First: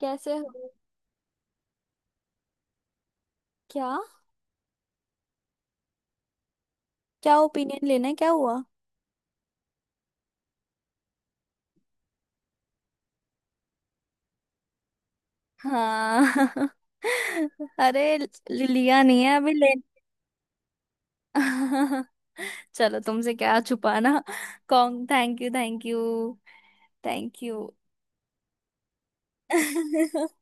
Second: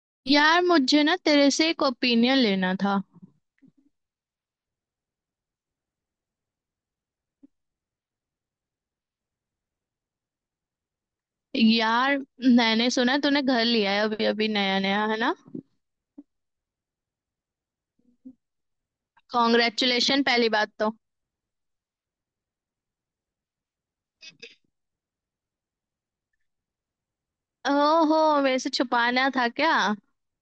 कैसे यार हो। मुझे ना तेरे से एक ओपिनियन लेना था। क्या? क्या ओपिनियन लेना है, क्या हुआ? यार मैंने सुना है तूने घर लिया है अभी अभी नया नया है ना। हाँ। अरे लिया नहीं है, अभी ले। कॉन्ग्रेचुलेशन पहली बात तो। चलो, तुमसे क्या छुपाना। कौन? Thank you, thank you, thank you. ओहो मेरे से छुपाना था क्या।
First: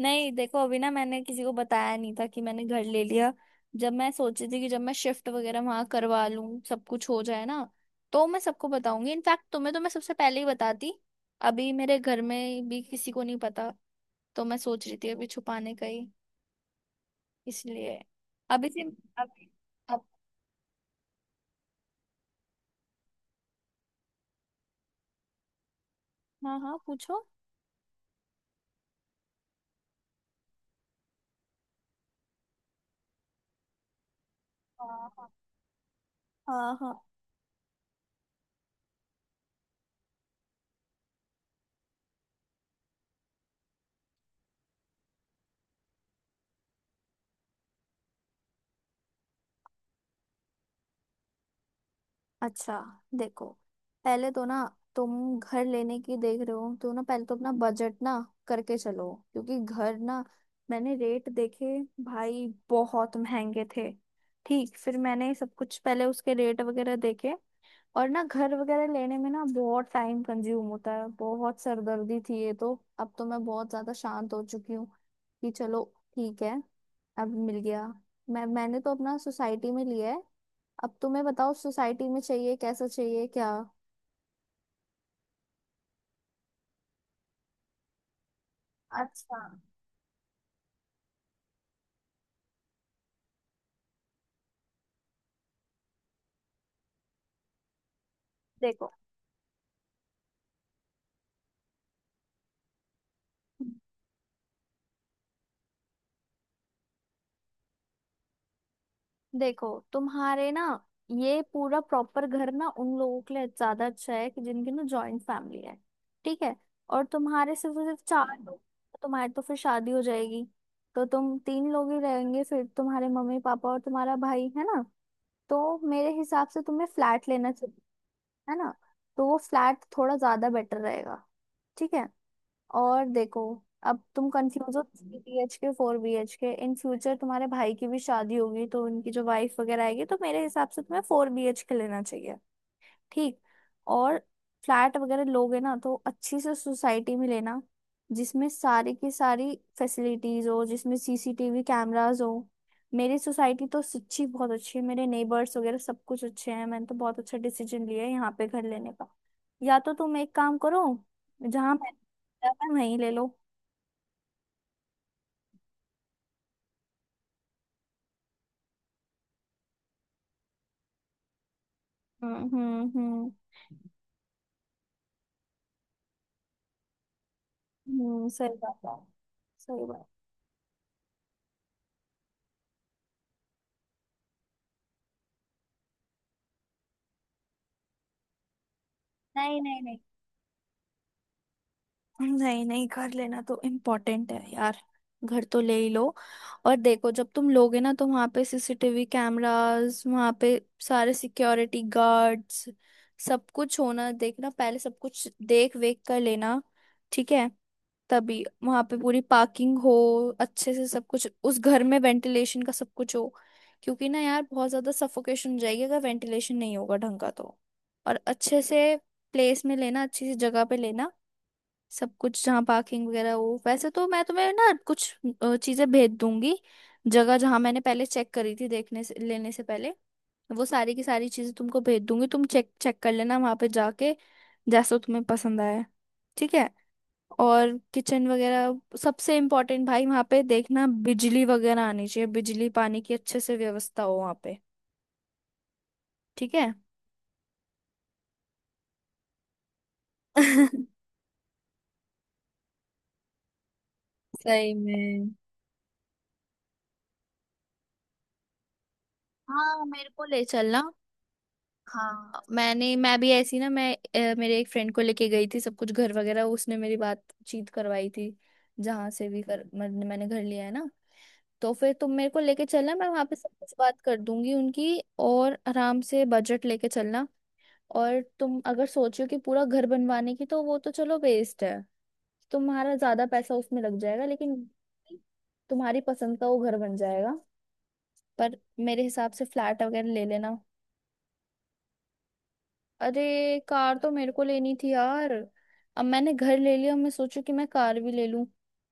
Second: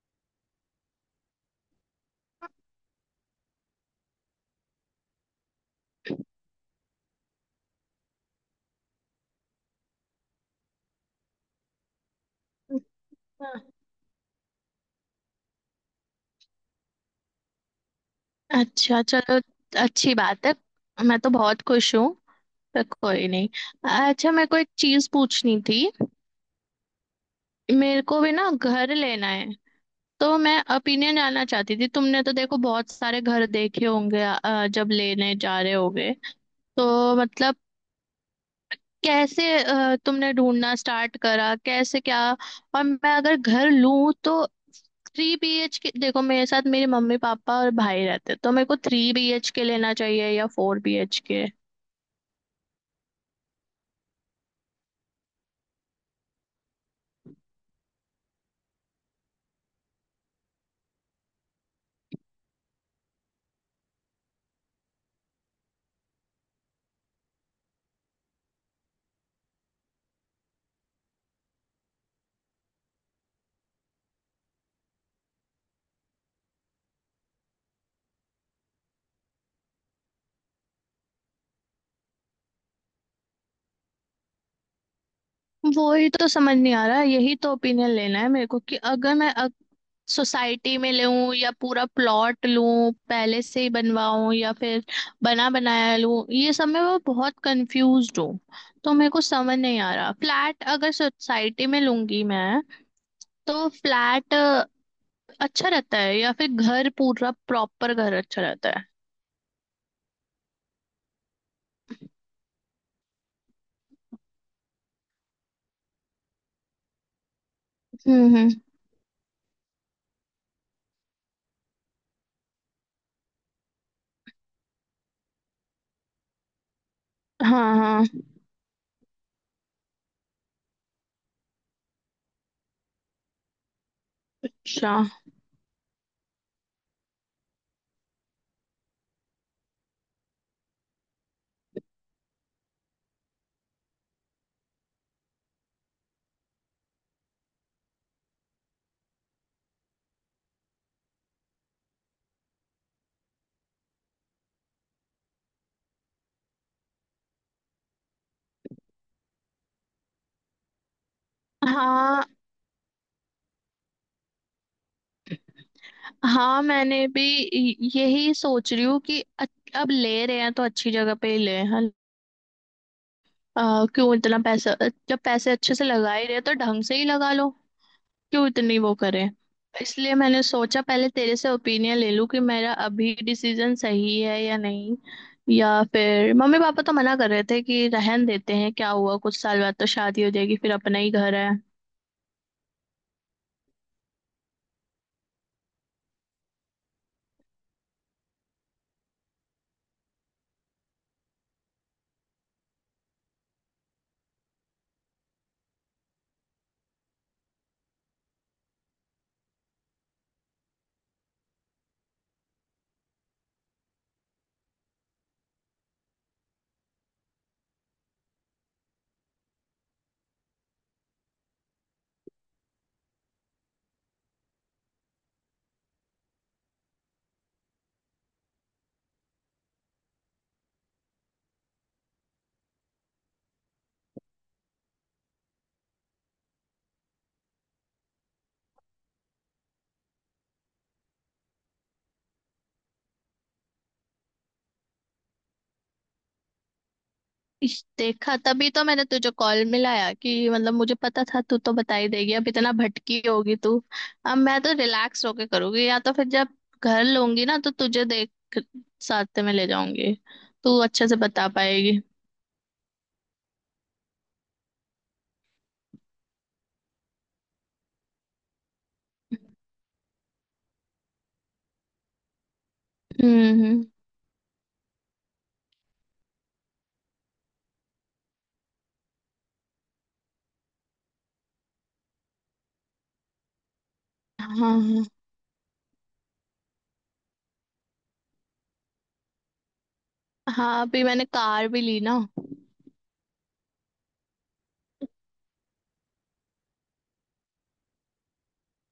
नहीं, देखो, अभी ना मैंने किसी को बताया नहीं था कि मैंने घर ले लिया। जब मैं सोची थी कि जब मैं शिफ्ट वगैरह वहां करवा लूं, सब कुछ हो जाए ना। तो मैं सबको बताऊंगी, इनफैक्ट तुम्हें तो मैं सबसे पहले ही बताती। अभी मेरे घर में भी किसी को नहीं पता। तो मैं सोच रही थी अभी छुपाने का ही। इसलिए अभी से। अच्छा चलो, अभी। अब। अच्छी बात है। मैं तो बहुत खुश हूँ, पर कोई नहीं। अच्छा मेरे को एक चीज पूछनी थी। हाँ हाँ, पूछो। मेरे को भी ना घर लेना है, तो मैं ओपिनियन जानना चाहती थी। तुमने तो देखो बहुत सारे घर देखे होंगे जब हाँ हाँ। लेने जा रहे होगे। हाँ हाँ। तो मतलब तुमने ढूंढना स्टार्ट करा कैसे क्या। और मैं अगर घर लूं तो थ्री बी एच के, देखो मेरे साथ मेरे मम्मी पापा और भाई रहते, तो मेरे को थ्री बी एच के लेना चाहिए या फोर बी एच के। अच्छा, देखो। पहले तो ना, तुम घर लेने की देख रहे हो तो ना, पहले तो अपना बजट ना करके चलो, क्योंकि घर ना, मैंने रेट देखे भाई, बहुत महंगे थे। ठीक, फिर मैंने सब कुछ पहले उसके रेट वगैरह देखे। और ना, घर वगैरह लेने में ना बहुत टाइम कंज्यूम होता है, बहुत सरदर्दी थी ये तो। अब तो मैं बहुत ज्यादा शांत हो चुकी हूँ कि चलो, ठीक है, अब मिल गया। मैंने तो अपना सोसाइटी में लिया है। अब तुम्हें बताओ, सोसाइटी में चाहिए, कैसा चाहिए क्या? वो ही तो समझ नहीं आ रहा, यही तो ओपिनियन लेना है मेरे को कि अगर मैं अच्छा, सोसाइटी में लूं या पूरा प्लॉट लूं पहले से ही बनवाऊं या फिर बना बनाया लूं। ये सब में मैं बहुत कंफ्यूज हूँ। देखो तो मेरे को समझ नहीं आ रहा फ्लैट अगर सोसाइटी में लूंगी मैं तो फ्लैट अच्छा रहता है या फिर घर पूरा प्रॉपर घर अच्छा रहता है। देखो। तुम्हारे ना, ये पूरा प्रॉपर घर ना उन लोगों के लिए ज्यादा अच्छा है कि जिनकी ना जॉइंट फैमिली है। ठीक है। और तुम्हारे सिर्फ और सिर्फ चार हम्म। लोग, तो तुम्हारी तो फिर शादी हो जाएगी। तो तुम तीन लोग ही रहेंगे, फिर तुम्हारे मम्मी पापा और तुम्हारा भाई है ना। तो मेरे हिसाब से तुम्हें फ्लैट लेना हाँ चाहिए। हाँ। है ना। तो वो फ्लैट थोड़ा ज्यादा बेटर रहेगा। ठीक है। और देखो, अब तुम कंफ्यूज हो अच्छा। Three B H K, four B H K. In future तुम्हारे भाई की भी शादी होगी, तो उनकी जो वाइफ वगैरह आएगी, तो मेरे हिसाब से तुम्हें फोर बी एच के लेना चाहिए। ठीक। और फ्लैट वगैरह लोगे ना, तो अच्छी से सोसाइटी में लेना, जिसमें सारी की सारी फैसिलिटीज हो, जिसमें सीसीटीवी कैमरास हो। मेरी सोसाइटी तो सच्ची बहुत अच्छी है, मेरे नेबर्स वगैरह सब कुछ अच्छे हैं, मैंने तो बहुत अच्छा डिसीजन लिया है यहाँ पे घर लेने का। या तो तुम एक काम करो, जहाँ मैं हाँ मैं वहीं ले लो। हाँ, मैंने भी यही सोच रही हूँ कि अब ले रहे हैं तो अच्छी जगह पे ही ले हैं। हम्म। क्यों इतना पैसा, जब पैसे अच्छे से लगा ही रहे हैं, तो ढंग से ही लगा लो। क्यों सही इतनी बात वो है। करें। सही बात। इसलिए मैंने सोचा पहले तेरे से ओपिनियन ले लूं कि मेरा अभी डिसीजन सही है या नहीं, या फिर मम्मी पापा तो मना कर रहे थे कि रहन देते हैं, क्या हुआ कुछ नहीं साल बाद नहीं तो नहीं। शादी हो जाएगी फिर अपना ही घर है। नहीं नहीं, घर लेना तो इम्पोर्टेंट है यार। घर तो ले ही लो। और देखो, जब तुम लोगे ना, तो वहां पे सीसीटीवी कैमरास, वहां पे सारे सिक्योरिटी गार्ड्स, सब कुछ होना, देखना पहले सब कुछ देख वेख कर लेना। ठीक है। तभी वहां पे पूरी पार्किंग हो, अच्छे से सब कुछ, उस घर में वेंटिलेशन का सब कुछ हो। क्योंकि ना यार, बहुत ज्यादा सफोकेशन हो जाएगी अगर वेंटिलेशन नहीं होगा ढंग का तो। और अच्छे से प्लेस में लेना, अच्छी सी जगह पे लेना, सब कुछ जहाँ पार्किंग वगैरह हो। वैसे तो मैं तुम्हें ना कुछ चीजें भेज दूंगी, जगह जहाँ मैंने पहले चेक करी थी देखने से, लेने से पहले। वो सारी की सारी चीजें तुमको भेज दूंगी, तुम चेक चेक कर लेना वहां पे जाके, जैसा तुम्हें पसंद आए। ठीक है। और किचन वगैरह सबसे इम्पोर्टेंट भाई, वहां पे देखना बिजली वगैरह आनी चाहिए, बिजली पानी की अच्छे से व्यवस्था हो वहां पे। ठीक है। इस देखा तभी तो मैंने तुझे कॉल मिलाया कि मतलब मुझे पता था तू तो बता ही देगी, अब इतना भटकी होगी तू। अब मैं सही तो रिलैक्स में। होके करूंगी, या तो फिर जब घर लूंगी ना तो तुझे देख साथ में ले हाँ, मेरे जाऊंगी, को ले तू चलना। अच्छे से बता पाएगी। हाँ, मैं भी ऐसी ना, मैं मेरे एक फ्रेंड को लेके गई थी सब कुछ घर वगैरह, उसने मेरी बातचीत करवाई थी जहाँ से भी कर मैंने मैंने घर लिया है ना। तो फिर तुम मेरे को लेके चलना, मैं वहाँ पे सब कुछ हम्म। बात कर दूंगी उनकी, और आराम से बजट लेके चलना। और तुम अगर सोचो कि पूरा घर बनवाने की, तो वो तो चलो वेस्ट है। तुम्हारा ज्यादा पैसा उसमें लग जाएगा, लेकिन हाँ तुम्हारी पसंद का वो घर बन जाएगा। पर मेरे हिसाब से फ्लैट वगैरह ले लेना। हाँ, अभी मैंने कार भी ली ना। अरे कार तो मेरे को लेनी थी यार। अब मैंने घर ले लिया, मैं सोचू कि मैं कार भी ले लूं।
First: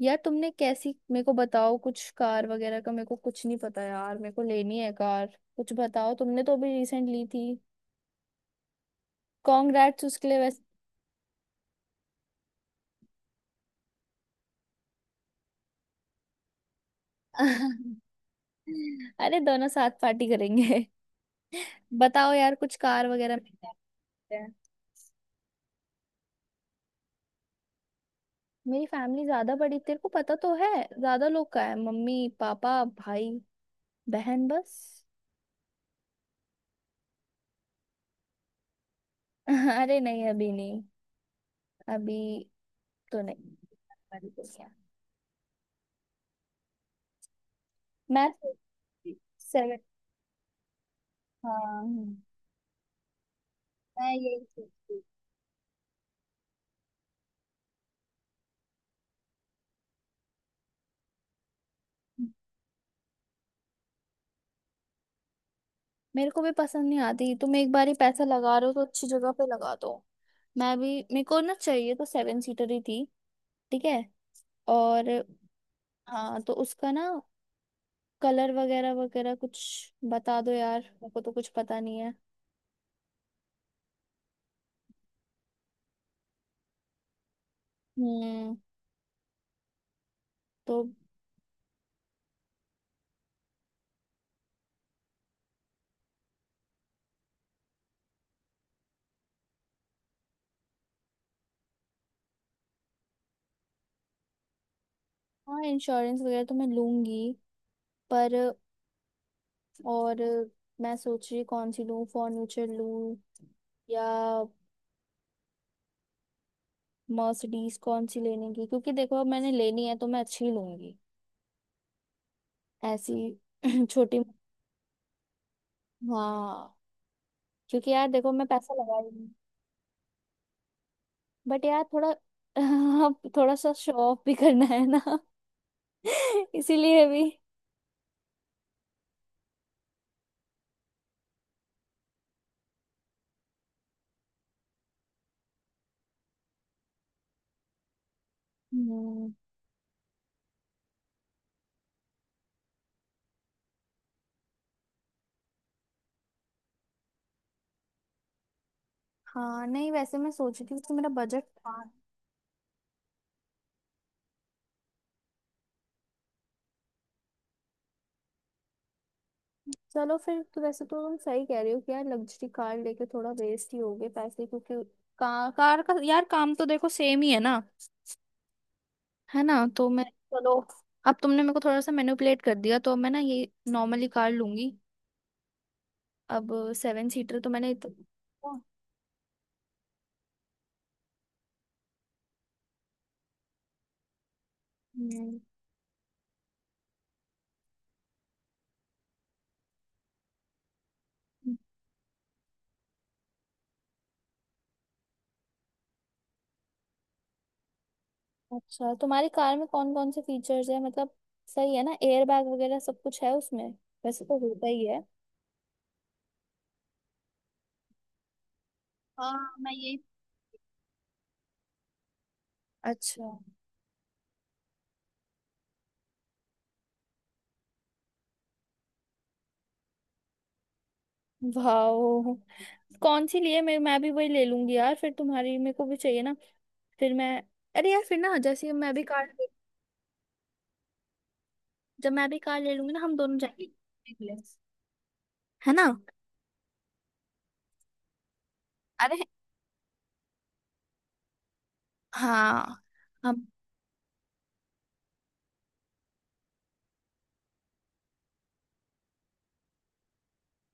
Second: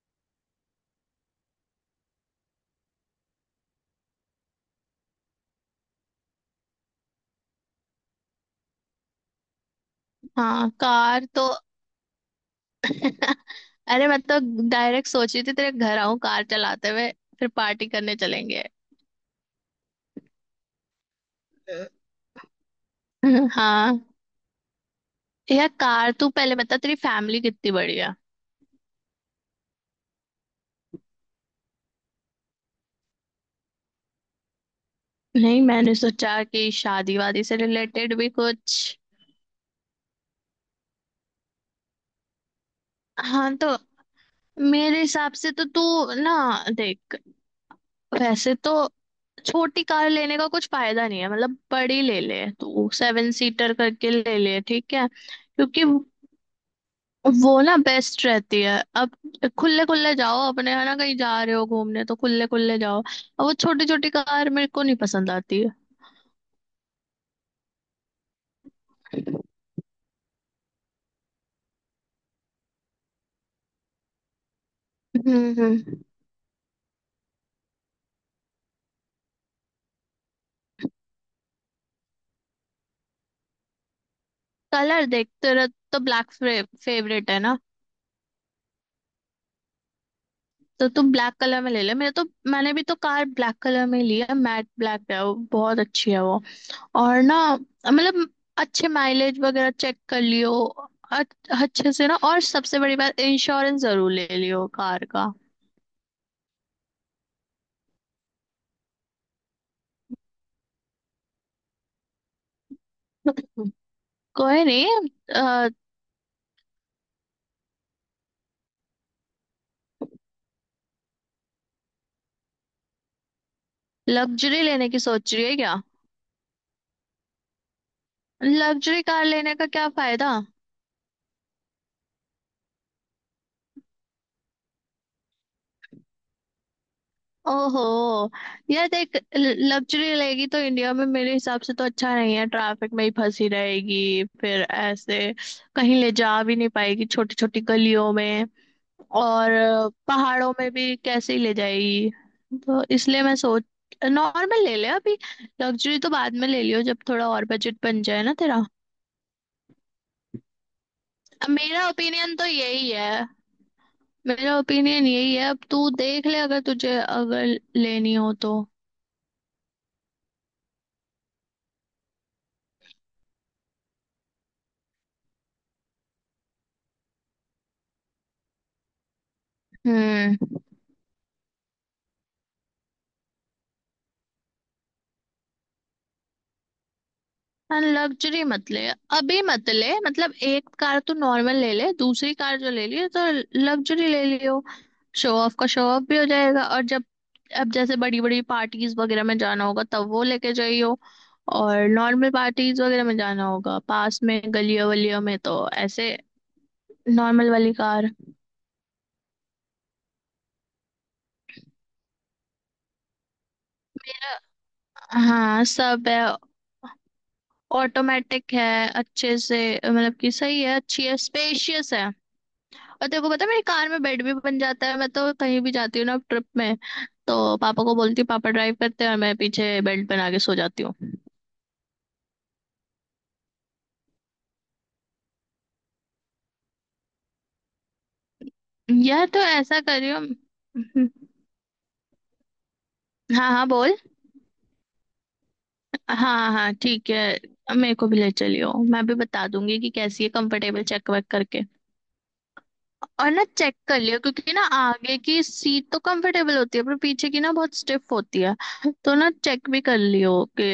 यार तुमने कैसी, मेरे को बताओ कुछ कार वगैरह का, मेरे को कुछ नहीं पता यार, मेरे को लेनी है कार। कुछ बताओ, तुमने तो अभी रिसेंट ली थी। कॉन्ग्रेट्स उसके लिए वैसे। हाँ कार तो अरे मैं तो डायरेक्ट सोच रही थी तेरे घर आऊं कार चलाते हुए, फिर पार्टी करने चलेंगे। अरे दोनों साथ पार्टी करेंगे। बताओ यार कुछ कार वगैरह मिल हाँ, जाते हैं। यार कार, तू पहले बता तेरी फैमिली कितनी बड़ी है। मेरी फैमिली ज्यादा बड़ी, तेरे को पता तो है। ज्यादा लोग का है, मम्मी पापा भाई बहन बस। नहीं मैंने सोचा कि शादी वादी से रिलेटेड भी कुछ। अरे नहीं, अभी नहीं। अभी तो नहीं। हाँ तो मेरे हिसाब से तो तू ना देख, मैं वैसे तो सेवन। छोटी कार लेने का कुछ फायदा नहीं है, मतलब बड़ी हाँ, ले ले तू, सेवन सीटर करके मैं ले यही ले ठीक सोचती है, क्योंकि वो ना बेस्ट रहती है। अब खुले खुले जाओ अपने, है ना, कहीं जा रहे हो घूमने तो हूँ। खुले खुले जाओ, अब वो छोटी छोटी कार मेरे को नहीं पसंद आती है। मेरे को भी पसंद नहीं आती, तुम एक बार ही पैसा लगा रहे हो तो अच्छी जगह हम्म पे लगा दो। मैं भी, मेरे को ना चाहिए तो सेवन सीटर ही थी। ठीक है। और हम्म। हाँ, तो उसका ना कलर वगैरह वगैरह कुछ बता दो यार, मेरे को तो कुछ पता नहीं है। कलर देख तेरा तो ब्लैक फेवरेट है ना, हम्म, तो। तो तू ब्लैक कलर में ले ले। मेरे तो, मैंने भी तो कार ब्लैक कलर में ली है, मैट ब्लैक है वो, बहुत अच्छी है वो। और ना मतलब अच्छे माइलेज वगैरह चेक कर लियो। अ- अच्छे से ना, और सबसे बड़ी बात इंश्योरेंस जरूर ले लियो कार का। हाँ, इंश्योरेंस वगैरह तो मैं लूंगी। पर और मैं सोच रही कौन सी लूँ, फर्नीचर लूँ, या कोई नहीं, मर्सिडीज कौन सी लेने की, क्योंकि देखो अब मैंने लेनी है तो मैं अच्छी ही लूंगी, ऐसी छोटी। लग्जरी लेने की सोच रही है क्या। हाँ, क्योंकि यार देखो, मैं पैसा लगा लग्जरी रही कार हूँ। लेने का क्या फायदा। बट यार थोड़ा, अब थोड़ा सा शो ऑफ भी करना है ना, इसीलिए भी। ओहो, यार देख लग्जरी लेगी तो इंडिया में मेरे हिसाब से तो अच्छा नहीं है, ट्रैफिक में ही फंसी रहेगी फिर ऐसे, कहीं ले जा भी नहीं पाएगी छोटी छोटी गलियों में, हम्म। और पहाड़ों में भी कैसे ही ले जाएगी। तो इसलिए मैं सोच, नॉर्मल ले ले अभी, लग्जरी तो बाद में ले लियो जब थोड़ा और बजट बन जाए ना तेरा। हाँ, नहीं, वैसे मैं सोच रही थी कि मेरा बजट अब था। मेरा ओपिनियन तो यही है। मेरा ओपिनियन यही है, अब तू देख ले अगर तुझे अगर लेनी हो तो। चलो फिर तो, वैसे तो तुम सही कह रही हो कि यार लग्जरी कार लेके थोड़ा वेस्ट ही हो गए पैसे, क्योंकि कार, कार का यार काम तो देखो सेम ही है ना। है ना, तो मैं, हम्म, चलो। अब तुमने मेरे को थोड़ा सा मैनिपुलेट कर दिया, तो मैं ना ये नॉर्मली कार लूंगी। अब सेवन सीटर तो मैंने लग्जरी मत ले अभी, मत ले। मतलब एक कार तो नॉर्मल ले ले, दूसरी कार जो ले लियो तो लग्जरी ले लियो। शो हम्म, ऑफ का शो ऑफ भी हो जाएगा, और जब अब जैसे बड़ी बड़ी पार्टीज वगैरह में जाना होगा तब वो लेके जाइयो, और नॉर्मल पार्टीज वगैरह में जाना होगा पास में गलियों वलियों में तो ऐसे नॉर्मल वाली कार। अच्छा, तुम्हारी कार में कौन कौन से फीचर्स है मतलब? सही है ना, एयर बैग वगैरह सब कुछ है उसमें, वैसे तो होता ही है। हाँ सब है, ऑटोमेटिक है, अच्छे हाँ, से, मैं ये। मतलब कि सही है, अच्छी है, स्पेशियस है। और तेरे अच्छा। को पता है मेरी कार में बेड भी बन जाता है, मैं तो कहीं भी जाती हूँ ना ट्रिप में तो पापा को बोलती हूँ पापा ड्राइव करते हैं और मैं पीछे बेल्ट बना के सो जाती हूँ। वाओ। कौन सी लिए? मैं भी वही ले लूंगी यार, फिर तुम्हारी मेरे को भी चाहिए ना। फिर मैं, अरे यार, फिर ना जैसे मैं भी यह कार, तो ऐसा करियो। जब मैं भी कार ले लूंगी ना, हम दोनों हाँ जाएंगे हाँ बोल। घूमने के लिए, है ना। हाँ हाँ ठीक है, मेरे को भी ले चलियो, मैं भी अरे बता दूंगी कि कैसी है, कंफर्टेबल चेक वेक करके। हाँ, और ना हम, चेक कर लियो, क्योंकि ना आगे की सीट तो कंफर्टेबल होती है पर पीछे की ना बहुत स्टिफ होती है। तो ना चेक भी कर लियो कि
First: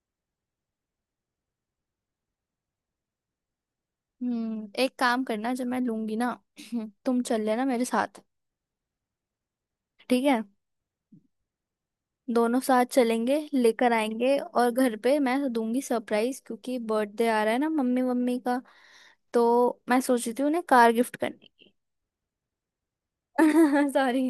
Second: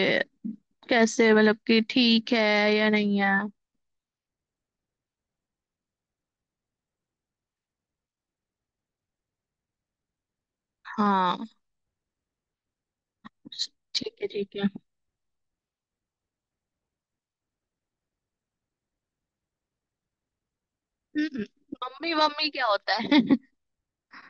कैसे, मतलब कि ठीक है या नहीं है। हम्म, एक काम करना जब मैं लूंगी ना, तुम चल लेना मेरे साथ, ठीक है। हाँ, दोनों साथ चलेंगे लेकर ठीक है आएंगे, ठीक है। और घर पे मैं दूंगी सरप्राइज, क्योंकि बर्थडे आ रहा है ना मम्मी मम्मी का। तो मैं सोच रही थी उन्हें कार गिफ्ट हम्म, करने की। मम्मी मम्मी क्या होता है। सॉरी,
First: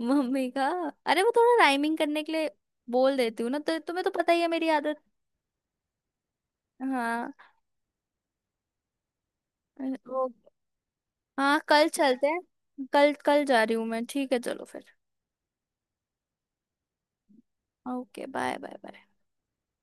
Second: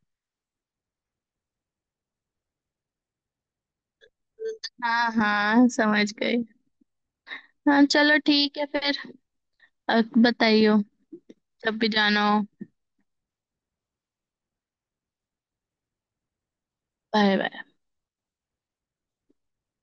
मम्मी का। अरे वो थोड़ा राइमिंग करने के लिए बोल देती हूँ ना, तो तुम्हें तो पता ही है मेरी आदत। हाँ हाँ समझ गई। हाँ। हाँ चलो ठीक है फिर, अब ओ, बताइयो, हाँ, जब कल भी चलते जाना हो। हैं। कल कल जा रही हूँ मैं, ठीक है, चलो फिर। Bye bye. Okay, bye bye bye.